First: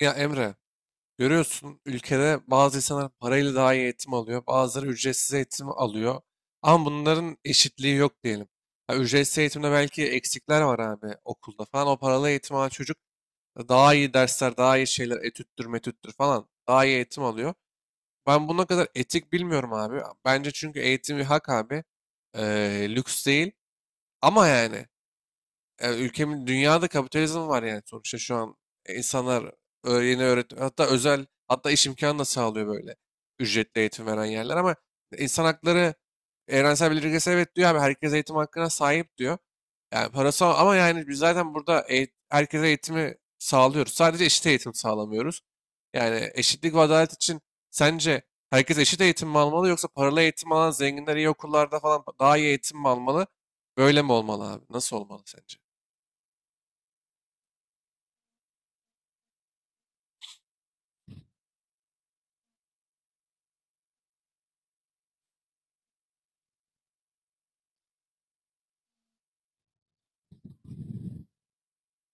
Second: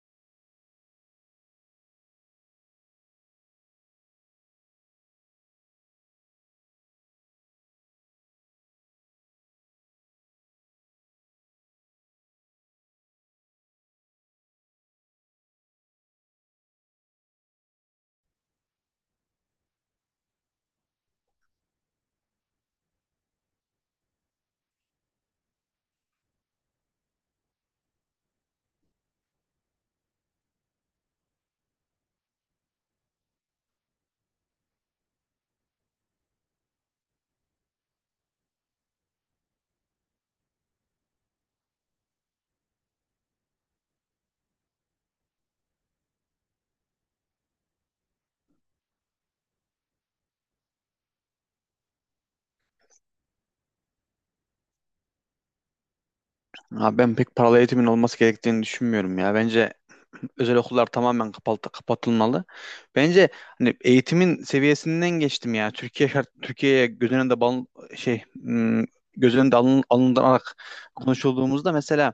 Ya Emre, görüyorsun ülkede bazı insanlar parayla daha iyi eğitim alıyor, bazıları ücretsiz eğitim alıyor. Ama bunların eşitliği yok diyelim. Ha, ücretsiz eğitimde belki eksikler var abi okulda falan. O paralı eğitim alan çocuk daha iyi dersler, daha iyi şeyler, etüttür, metüttür falan daha iyi eğitim alıyor. Ben buna kadar etik bilmiyorum abi. Bence çünkü eğitim bir hak abi. Lüks değil. Ama yani ülkemin dünyada kapitalizm var yani sonuçta şu an. İnsanlar yeni öğretim hatta özel hatta iş imkanı da sağlıyor böyle ücretli eğitim veren yerler ama insan hakları evrensel bildirgesi evet diyor abi, herkes eğitim hakkına sahip diyor. Yani parası ama yani biz zaten burada herkese eğitimi sağlıyoruz. Sadece eşit eğitim sağlamıyoruz. Yani eşitlik ve adalet için sence herkes eşit eğitim mi almalı, yoksa paralı eğitim alan zenginler iyi okullarda falan daha iyi eğitim mi almalı? Böyle mi olmalı abi? Nasıl olmalı sence? Abi ben pek paralı eğitimin olması gerektiğini düşünmüyorum ya. Bence özel okullar tamamen kapatılmalı. Bence hani eğitimin seviyesinden geçtim ya. Türkiye'ye göz önünde şey hmm, göz önünde alınarak konuşulduğumuzda mesela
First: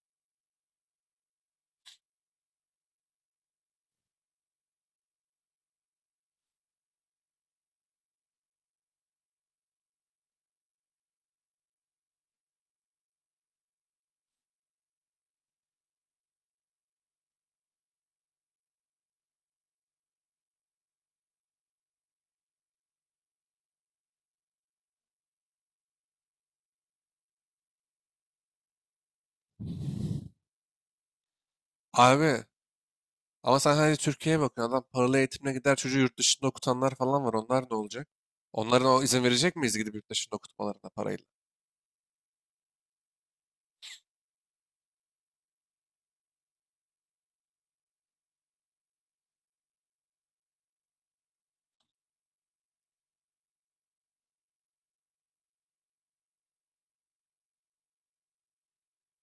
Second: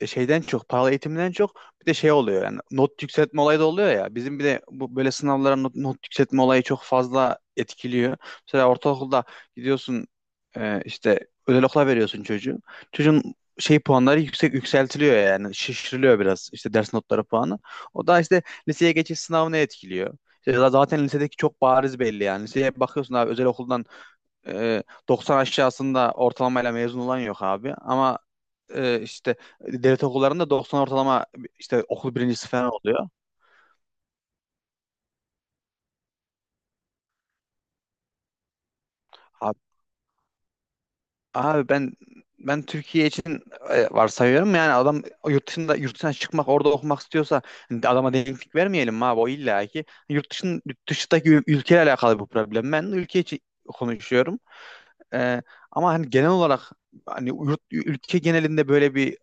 paralı eğitimden çok bir de şey oluyor yani not yükseltme olayı da oluyor ya. Bizim bir de bu böyle sınavlara not yükseltme olayı çok fazla etkiliyor. Mesela ortaokulda gidiyorsun işte özel okula veriyorsun çocuğu. Çocuğun şey puanları yükseltiliyor yani şişiriliyor biraz işte ders notları puanı. O da işte liseye geçiş sınavını etkiliyor. İşte zaten lisedeki çok bariz belli yani. Liseye bakıyorsun abi özel okuldan e, 90 aşağısında ortalamayla mezun olan yok abi. Ama işte devlet okullarında 90 ortalama işte okul Abi birincisi falan oluyor. ama sen hani Türkiye'ye bakıyorsun. Adam paralı eğitimine gider, çocuğu yurt dışında okutanlar falan var. Onlar ne olacak? Onlara o izin verecek Abi, miyiz gidip yurt dışında okutmalarına parayla? abi, ben Türkiye için varsayıyorum yani adam yurt dışına çıkmak orada okumak istiyorsa hani adama denklik vermeyelim mi abi o illa ki yurt dışındaki ülkeyle alakalı bu problem. Ben ülke için konuşuyorum. E, Ama hani genel olarak hani ülke genelinde böyle bir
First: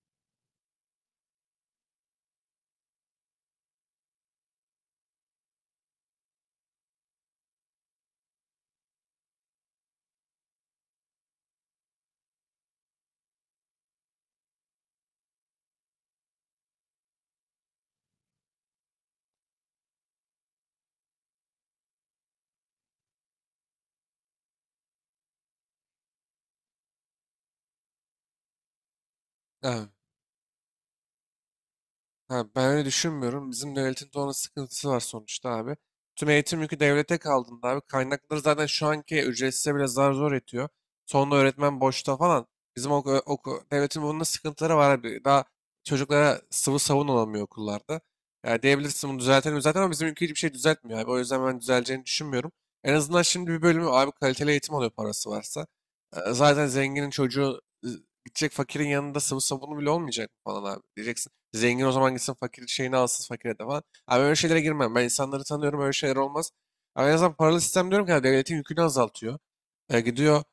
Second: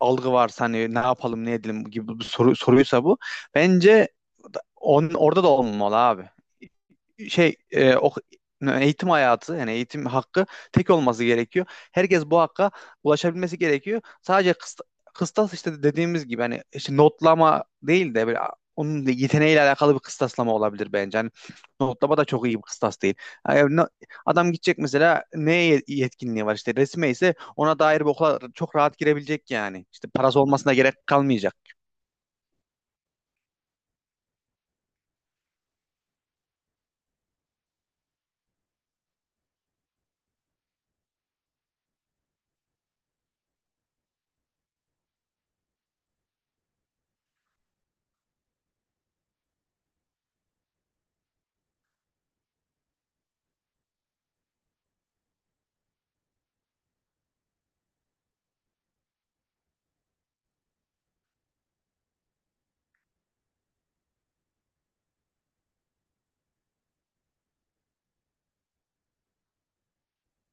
algı varsa hani ne yapalım ne edelim gibi bir soruysa bu bence orada da olmamalı abi. şey e, ok- Eğitim hayatı yani eğitim hakkı tek olması gerekiyor. Herkes bu hakka ulaşabilmesi gerekiyor. Sadece kıstas işte dediğimiz gibi hani işte notlama değil de böyle onun da yeteneğiyle alakalı bir kıstaslama olabilir bence. Hani notlama da çok iyi bir kıstas değil. Yani adam gidecek mesela neye yetkinliği var işte resme ise ona dair bir okula çok rahat girebilecek yani. İşte parası olmasına gerek kalmayacak. Ha, ben öyle düşünmüyorum. Bizim devletin de onun sıkıntısı var sonuçta abi. Tüm eğitim yükü devlete kaldığında abi kaynakları zaten şu anki ücretsize bile zar zor yetiyor. Sonunda öğretmen boşta falan. Bizim devletin bunun da sıkıntıları var abi. Daha çocuklara sıvı savun olamıyor okullarda. Yani diyebilirsin bunu düzeltelim zaten, ama bizim ülke hiçbir şey düzeltmiyor abi. O yüzden ben düzeleceğini düşünmüyorum. En azından şimdi bir bölümü abi kaliteli eğitim alıyor parası varsa. Zaten zenginin çocuğu gidecek, fakirin yanında sıvı sabunu bile olmayacak falan abi. Diyeceksin zengin o zaman gitsin, fakir şeyini alsın fakire de falan. Abi öyle şeylere girmem. Ben insanları tanıyorum, öyle şeyler olmaz. Abi en azından paralı sistem diyorum ki abi, devletin yükünü azaltıyor. Gidiyor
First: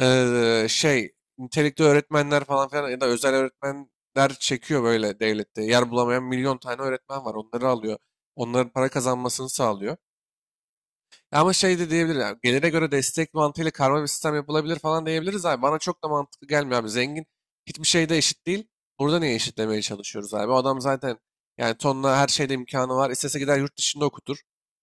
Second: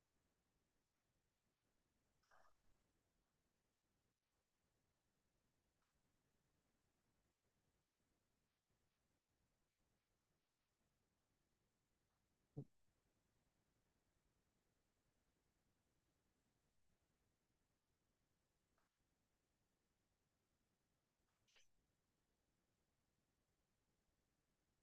e, şey nitelikli öğretmenler falan filan ya da özel öğretmenler çekiyor böyle devlette. Yer bulamayan milyon tane öğretmen var. Onları alıyor. Onların para kazanmasını sağlıyor. Ama şey de diyebilir ya, gelire göre destek mantığıyla karma bir sistem yapılabilir falan diyebiliriz abi. Bana çok da mantıklı gelmiyor abi. Zengin hiçbir şeyde eşit değil. Burada niye eşitlemeye çalışıyoruz abi? O adam zaten yani tonla her şeyde imkanı var. İstese gider yurt dışında okutur.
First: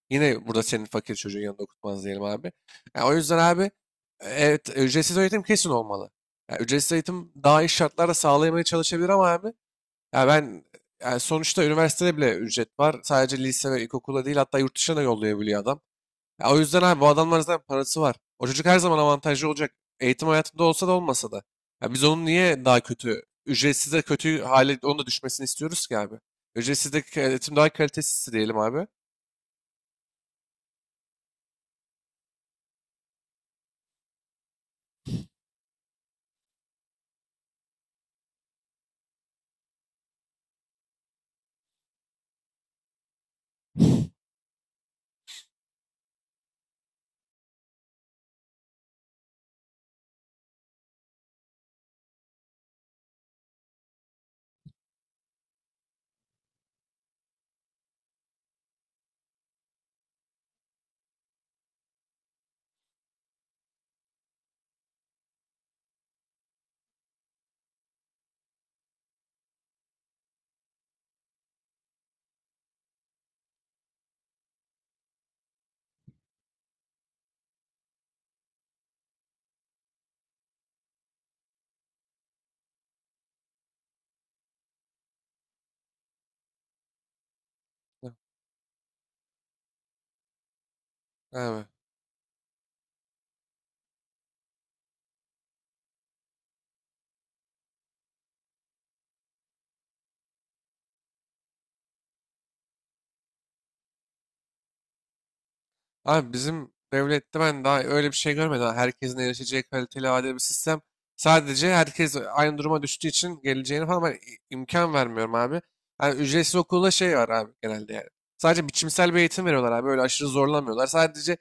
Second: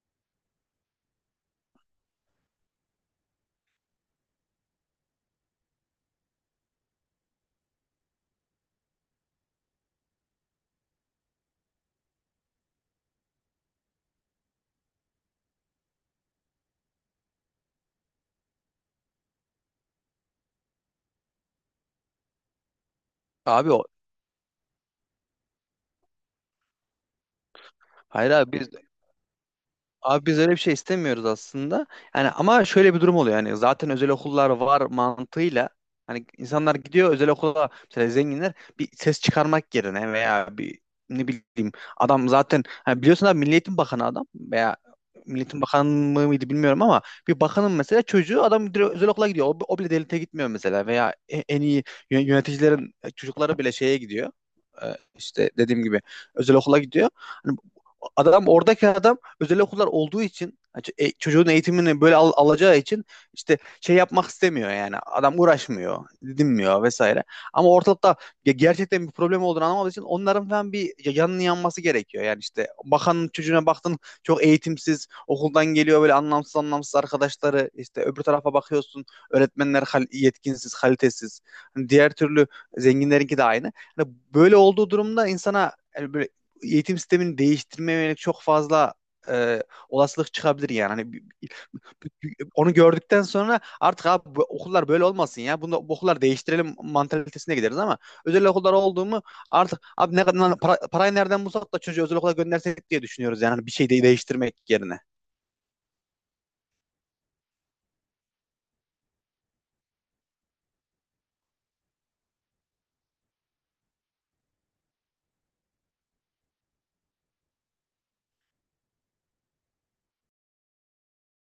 Yine burada senin fakir çocuğun yanında okutmaz diyelim abi. Ya o yüzden abi evet ücretsiz eğitim kesin olmalı. Ya ücretsiz eğitim daha iyi şartlarda sağlayamaya çalışabilir ama abi, ya ben, yani sonuçta üniversitede bile ücret var. Sadece lise ve ilkokula değil, hatta yurt dışına da yollayabiliyor adam. Ya o yüzden abi bu adamların zaten parası var. O çocuk her zaman avantajlı olacak, eğitim hayatında olsa da olmasa da. Ya biz onun niye daha kötü, Abi o ücretsiz de kötü hale onun da düşmesini istiyoruz ki abi. Ücretsiz de eğitim daha Hayır kalitesiz abi diyelim biz abi. Abi biz öyle bir şey istemiyoruz aslında. Yani ama şöyle bir durum oluyor. Yani zaten özel okullar var mantığıyla hani insanlar gidiyor özel okula mesela zenginler bir ses çıkarmak yerine veya bir ne bileyim adam zaten hani biliyorsun abi Milli Eğitim Bakanı adam veya Milli Eğitim Bakanı mıydı bilmiyorum ama bir bakanın mesela çocuğu adam direkt özel okula gidiyor. O bile devlete gitmiyor mesela veya en iyi yöneticilerin çocukları bile şeye gidiyor. İşte dediğim gibi özel okula gidiyor. Hani oradaki adam özel okullar olduğu için çocuğun eğitimini böyle alacağı için işte şey yapmak istemiyor yani. Adam uğraşmıyor, dinmiyor vesaire. Ama ortalıkta gerçekten bir problem olduğunu anlamadığı için onların falan bir yanının yanması gerekiyor. Yani işte bakanın çocuğuna baktın çok eğitimsiz, okuldan geliyor böyle anlamsız anlamsız arkadaşları. İşte öbür tarafa bakıyorsun öğretmenler yetkinsiz, kalitesiz. Hani diğer türlü zenginlerinki de aynı. Hani böyle olduğu durumda insana yani böyle eğitim sistemini değiştirmeye yönelik çok fazla e, olasılık çıkabilir yani. Hani Evet. Onu gördükten sonra artık abi bu okullar böyle olmasın ya. Bunu bu okullar değiştirelim mantalitesine gideriz ama özel okullar oldu mu artık abi ne kadar parayı nereden bulsak da çocuğu özel okula göndersek diye düşünüyoruz yani. Hani bir şey de değiştirmek yerine. Abi bizim devlette ben daha öyle bir şey görmedim. Ha, herkesin erişeceği kaliteli, adil bir sistem. Sadece herkes aynı duruma düştüğü için geleceğini falan ben imkan vermiyorum abi. Yani ücretsiz okulda şey var abi genelde yani. Sadece biçimsel bir eğitim veriyorlar abi. Öyle aşırı zorlamıyorlar. Sadece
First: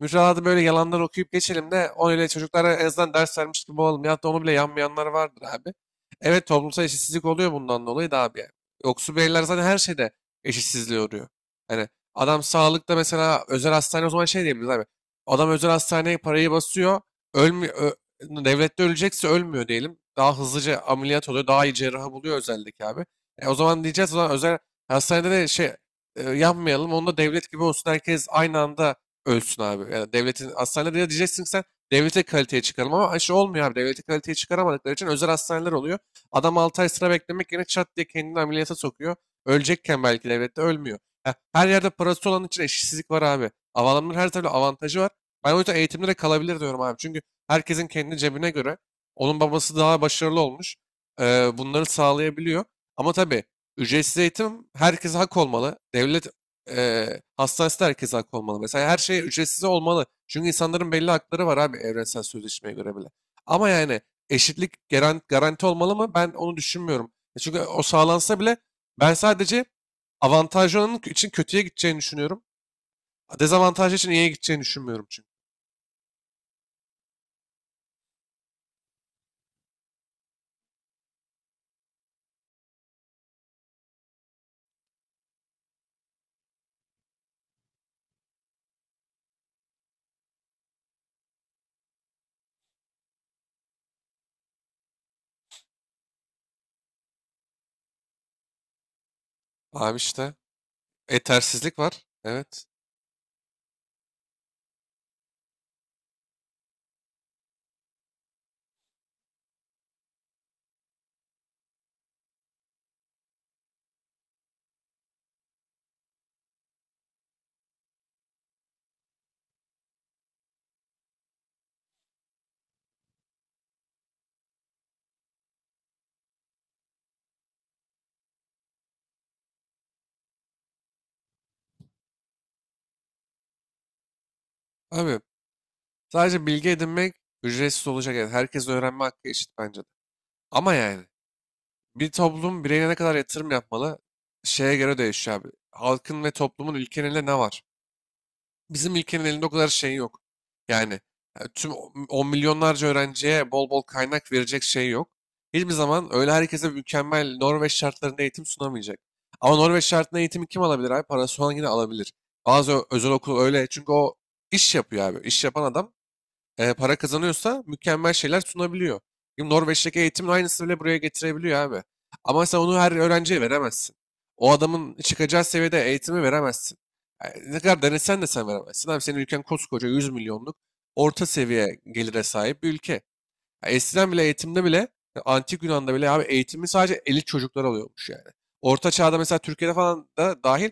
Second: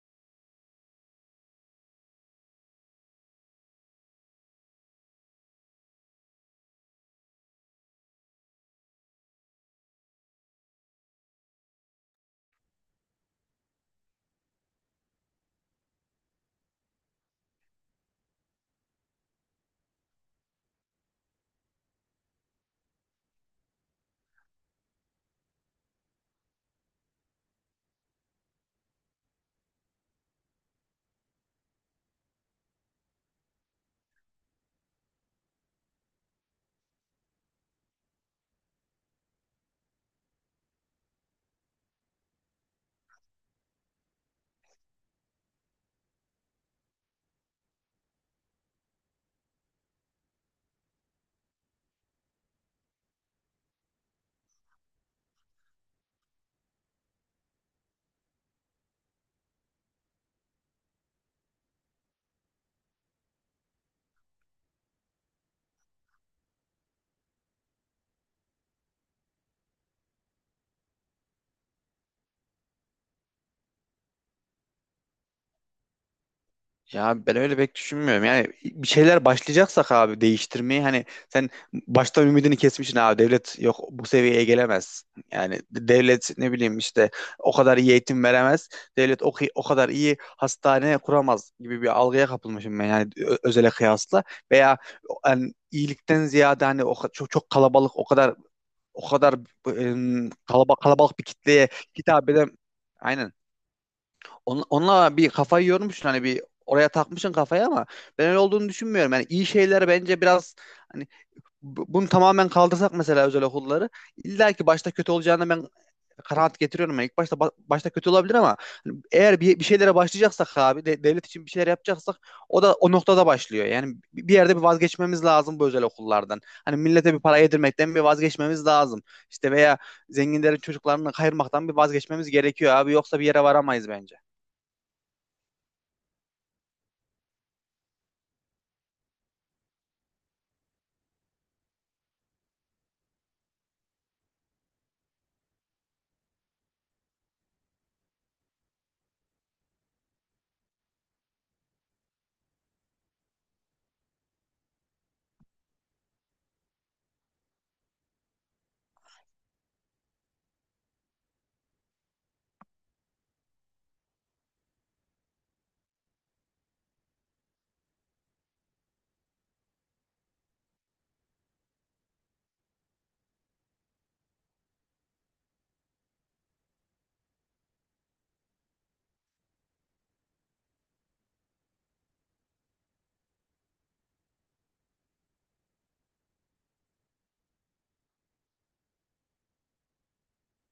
müfredatı böyle yalanlar okuyup geçelim de o öyle, çocuklara en azından ders vermiş gibi olalım. Ya da onu bile yanmayanlar vardır abi. Evet, toplumsal eşitsizlik oluyor bundan dolayı da abi yani. Yoksul bireyler zaten her şeyde eşitsizliğe uğruyor. Hani adam sağlıkta mesela özel hastane, o zaman şey diyebiliriz abi. Adam özel hastaneye parayı basıyor. Ölmüyor. Devlette ölecekse ölmüyor diyelim. Daha hızlıca ameliyat oluyor. Daha iyi cerrahı buluyor özeldeki abi. O zaman diyeceğiz o zaman özel hastanede de yapmayalım. Onda devlet gibi olsun. Herkes aynı anda ölsün abi. Yani devletin hastanede de diyeceksin ki sen, devlete kaliteye çıkaralım, ama şey olmuyor abi. Devlete kaliteye çıkaramadıkları için özel hastaneler oluyor. Adam 6 ay sıra beklemek yerine çat diye kendini ameliyata sokuyor. Ölecekken belki devlette ölmüyor. Ya, her yerde parası olan için eşitsizlik var abi. Adamların her türlü avantajı var. Ben o yüzden eğitimde de kalabilir diyorum abi. Çünkü herkesin kendi cebine göre onun babası daha başarılı olmuş. Bunları sağlayabiliyor. Ama tabii ücretsiz eğitim herkese hak olmalı. Devlet e, hastanesi de herkese hak olmalı. Mesela her şey ücretsiz olmalı. Çünkü insanların belli hakları var abi, evrensel sözleşmeye göre bile. Ama yani eşitlik garanti olmalı mı? Ben onu düşünmüyorum. Çünkü o sağlansa bile ben sadece avantajlı olanın için kötüye gideceğini düşünüyorum. Dezavantajlı için iyiye gideceğini düşünmüyorum çünkü. Ya ben öyle pek düşünmüyorum. Yani bir şeyler başlayacaksak abi değiştirmeyi hani sen baştan ümidini kesmişsin abi devlet yok bu seviyeye gelemez. Yani devlet ne bileyim işte o kadar iyi eğitim veremez. Devlet o kadar iyi hastane kuramaz gibi bir algıya kapılmışım ben yani özele kıyasla. Veya hani iyilikten ziyade hani çok, çok kalabalık o kadar Abi işte kalabalık kalabalık bir kitleye yetersizlik var. hitap eden Evet. aynen, onunla bir kafayı yormuşsun hani bir oraya takmışsın kafayı ama ben öyle olduğunu düşünmüyorum. Yani iyi şeyler bence biraz hani bunu tamamen kaldırsak mesela özel okulları illa ki başta kötü olacağını ben kanaat getiriyorum. Yani ilk başta başta kötü olabilir ama hani eğer bir şeylere başlayacaksak abi devlet için bir şeyler yapacaksak o da o noktada başlıyor. Yani bir yerde bir vazgeçmemiz lazım bu özel okullardan. Hani millete bir para yedirmekten bir vazgeçmemiz lazım. İşte veya zenginlerin çocuklarını kayırmaktan bir vazgeçmemiz gerekiyor abi yoksa bir yere varamayız bence. Abi sadece bilgi edinmek ücretsiz olacak. Yani herkes öğrenme hakkı eşit bence de. Ama yani bir toplum bireyine ne kadar yatırım yapmalı şeye göre değişiyor abi. Halkın ve toplumun ülkenin elinde ne var? Bizim ülkenin elinde o kadar şey yok. Yani tüm on milyonlarca öğrenciye bol bol kaynak verecek şey yok. Hiçbir zaman öyle herkese mükemmel Norveç şartlarında eğitim sunamayacak. Ama Norveç şartında eğitimi kim alabilir abi? Parası olan yine alabilir. Bazı özel okul öyle. Çünkü o iş yapıyor abi. İş yapan adam para kazanıyorsa mükemmel şeyler sunabiliyor. Şimdi Norveç'teki eğitimin aynısını bile buraya getirebiliyor abi. Ama sen onu her öğrenciye veremezsin. O adamın çıkacağı seviyede eğitimi veremezsin. Yani ne kadar denesen de sen veremezsin. Abi senin ülken koskoca 100 milyonluk, orta seviye gelire sahip bir ülke. Ya eskiden bile eğitimde bile, ya antik Yunan'da bile abi eğitimi sadece elit çocuklar alıyormuş yani. Orta çağda mesela Türkiye'de falan da dahil,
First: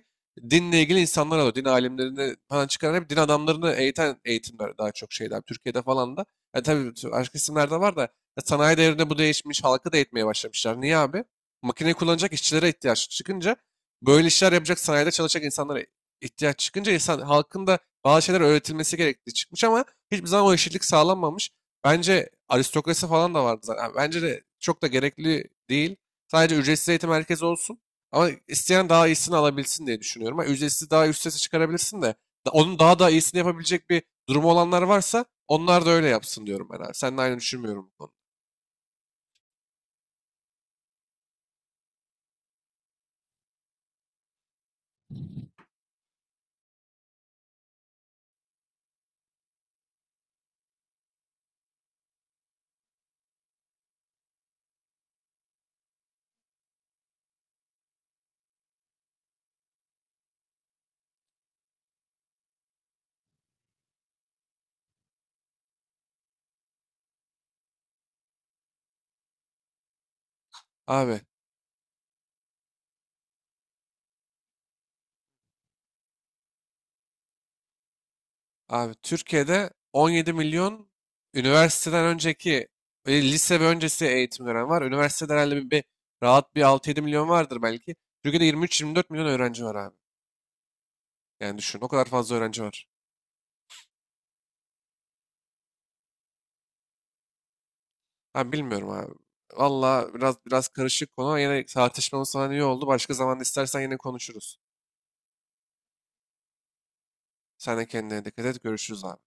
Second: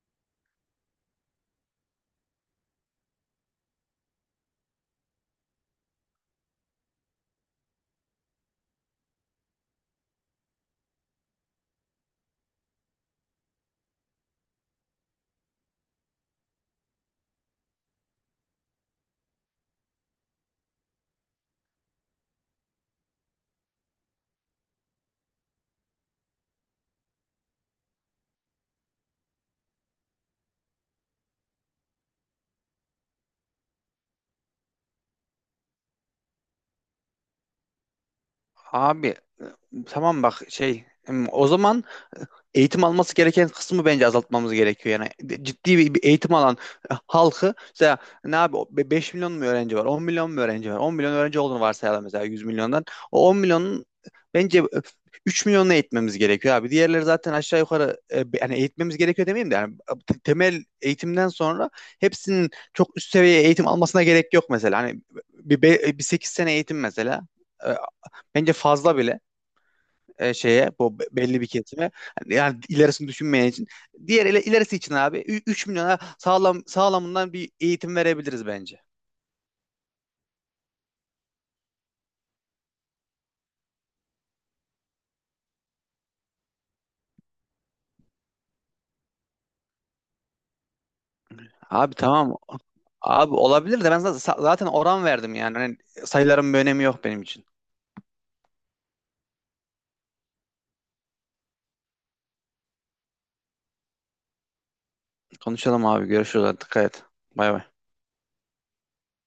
dinle ilgili insanlar alıyor. Din alimlerini falan çıkaran, hep din adamlarını eğiten eğitimler, daha çok şeyler. Türkiye'de falan da. Ya tabii başka isimlerde var da, ya sanayi devrinde bu değişmiş. Halkı da eğitmeye başlamışlar. Niye abi? Makineyi kullanacak işçilere ihtiyaç çıkınca, böyle işler yapacak sanayide çalışacak insanlara ihtiyaç çıkınca, insan halkın da bazı şeyler öğretilmesi gerektiği çıkmış, ama hiçbir zaman o eşitlik sağlanmamış. Bence aristokrasi falan da vardı zaten. Yani bence de çok da gerekli değil. Sadece ücretsiz eğitim merkezi olsun. Ama isteyen daha iyisini alabilsin diye düşünüyorum. Ha, ücretsiz daha üst sese çıkarabilirsin de. Onun daha da iyisini yapabilecek bir durumu olanlar varsa onlar da öyle yapsın diyorum ben abi. Seninle aynı düşünmüyorum bu konuda. Abi e, tamam bak şey o zaman eğitim alması gereken kısmı bence azaltmamız gerekiyor. Yani ciddi bir eğitim alan halkı mesela ne abi o 5 milyon mu öğrenci var, 10 milyon mu öğrenci var, 10 milyon öğrenci olduğunu varsayalım mesela 100 milyondan. O 10 milyonun bence 3 milyonunu eğitmemiz gerekiyor abi. Diğerleri zaten aşağı yukarı yani eğitmemiz gerekiyor demeyeyim de yani temel eğitimden sonra hepsinin çok üst seviye eğitim almasına gerek yok mesela. Hani bir 8 sene eğitim mesela e, bence fazla bile şeye bu Abi, belli bir kesime. Hani yani ilerisini düşünmeyen için diğer ilerisi için abi 3 milyona sağlam sağlamından bir eğitim verebiliriz bence. abi Türkiye'de 17 milyon üniversiteden önceki lise ve öncesi eğitim dönemi var. Üniversitede herhalde bir rahat bir 6-7 milyon vardır belki. Türkiye'de 23-24 milyon öğrenci var abi. Yani düşün o Abi kadar fazla tamam. öğrenci var. Abi olabilir de ben zaten oran verdim yani. Hani sayıların bir önemi yok benim için. Ben bilmiyorum abi. Valla biraz biraz karışık konu ama yine tartışmamız falan iyi oldu. Başka zaman istersen yine konuşuruz. Konuşalım abi. Görüşürüz. Dikkat et. Bay bay. Sen de kendine dikkat et. Görüşürüz abi.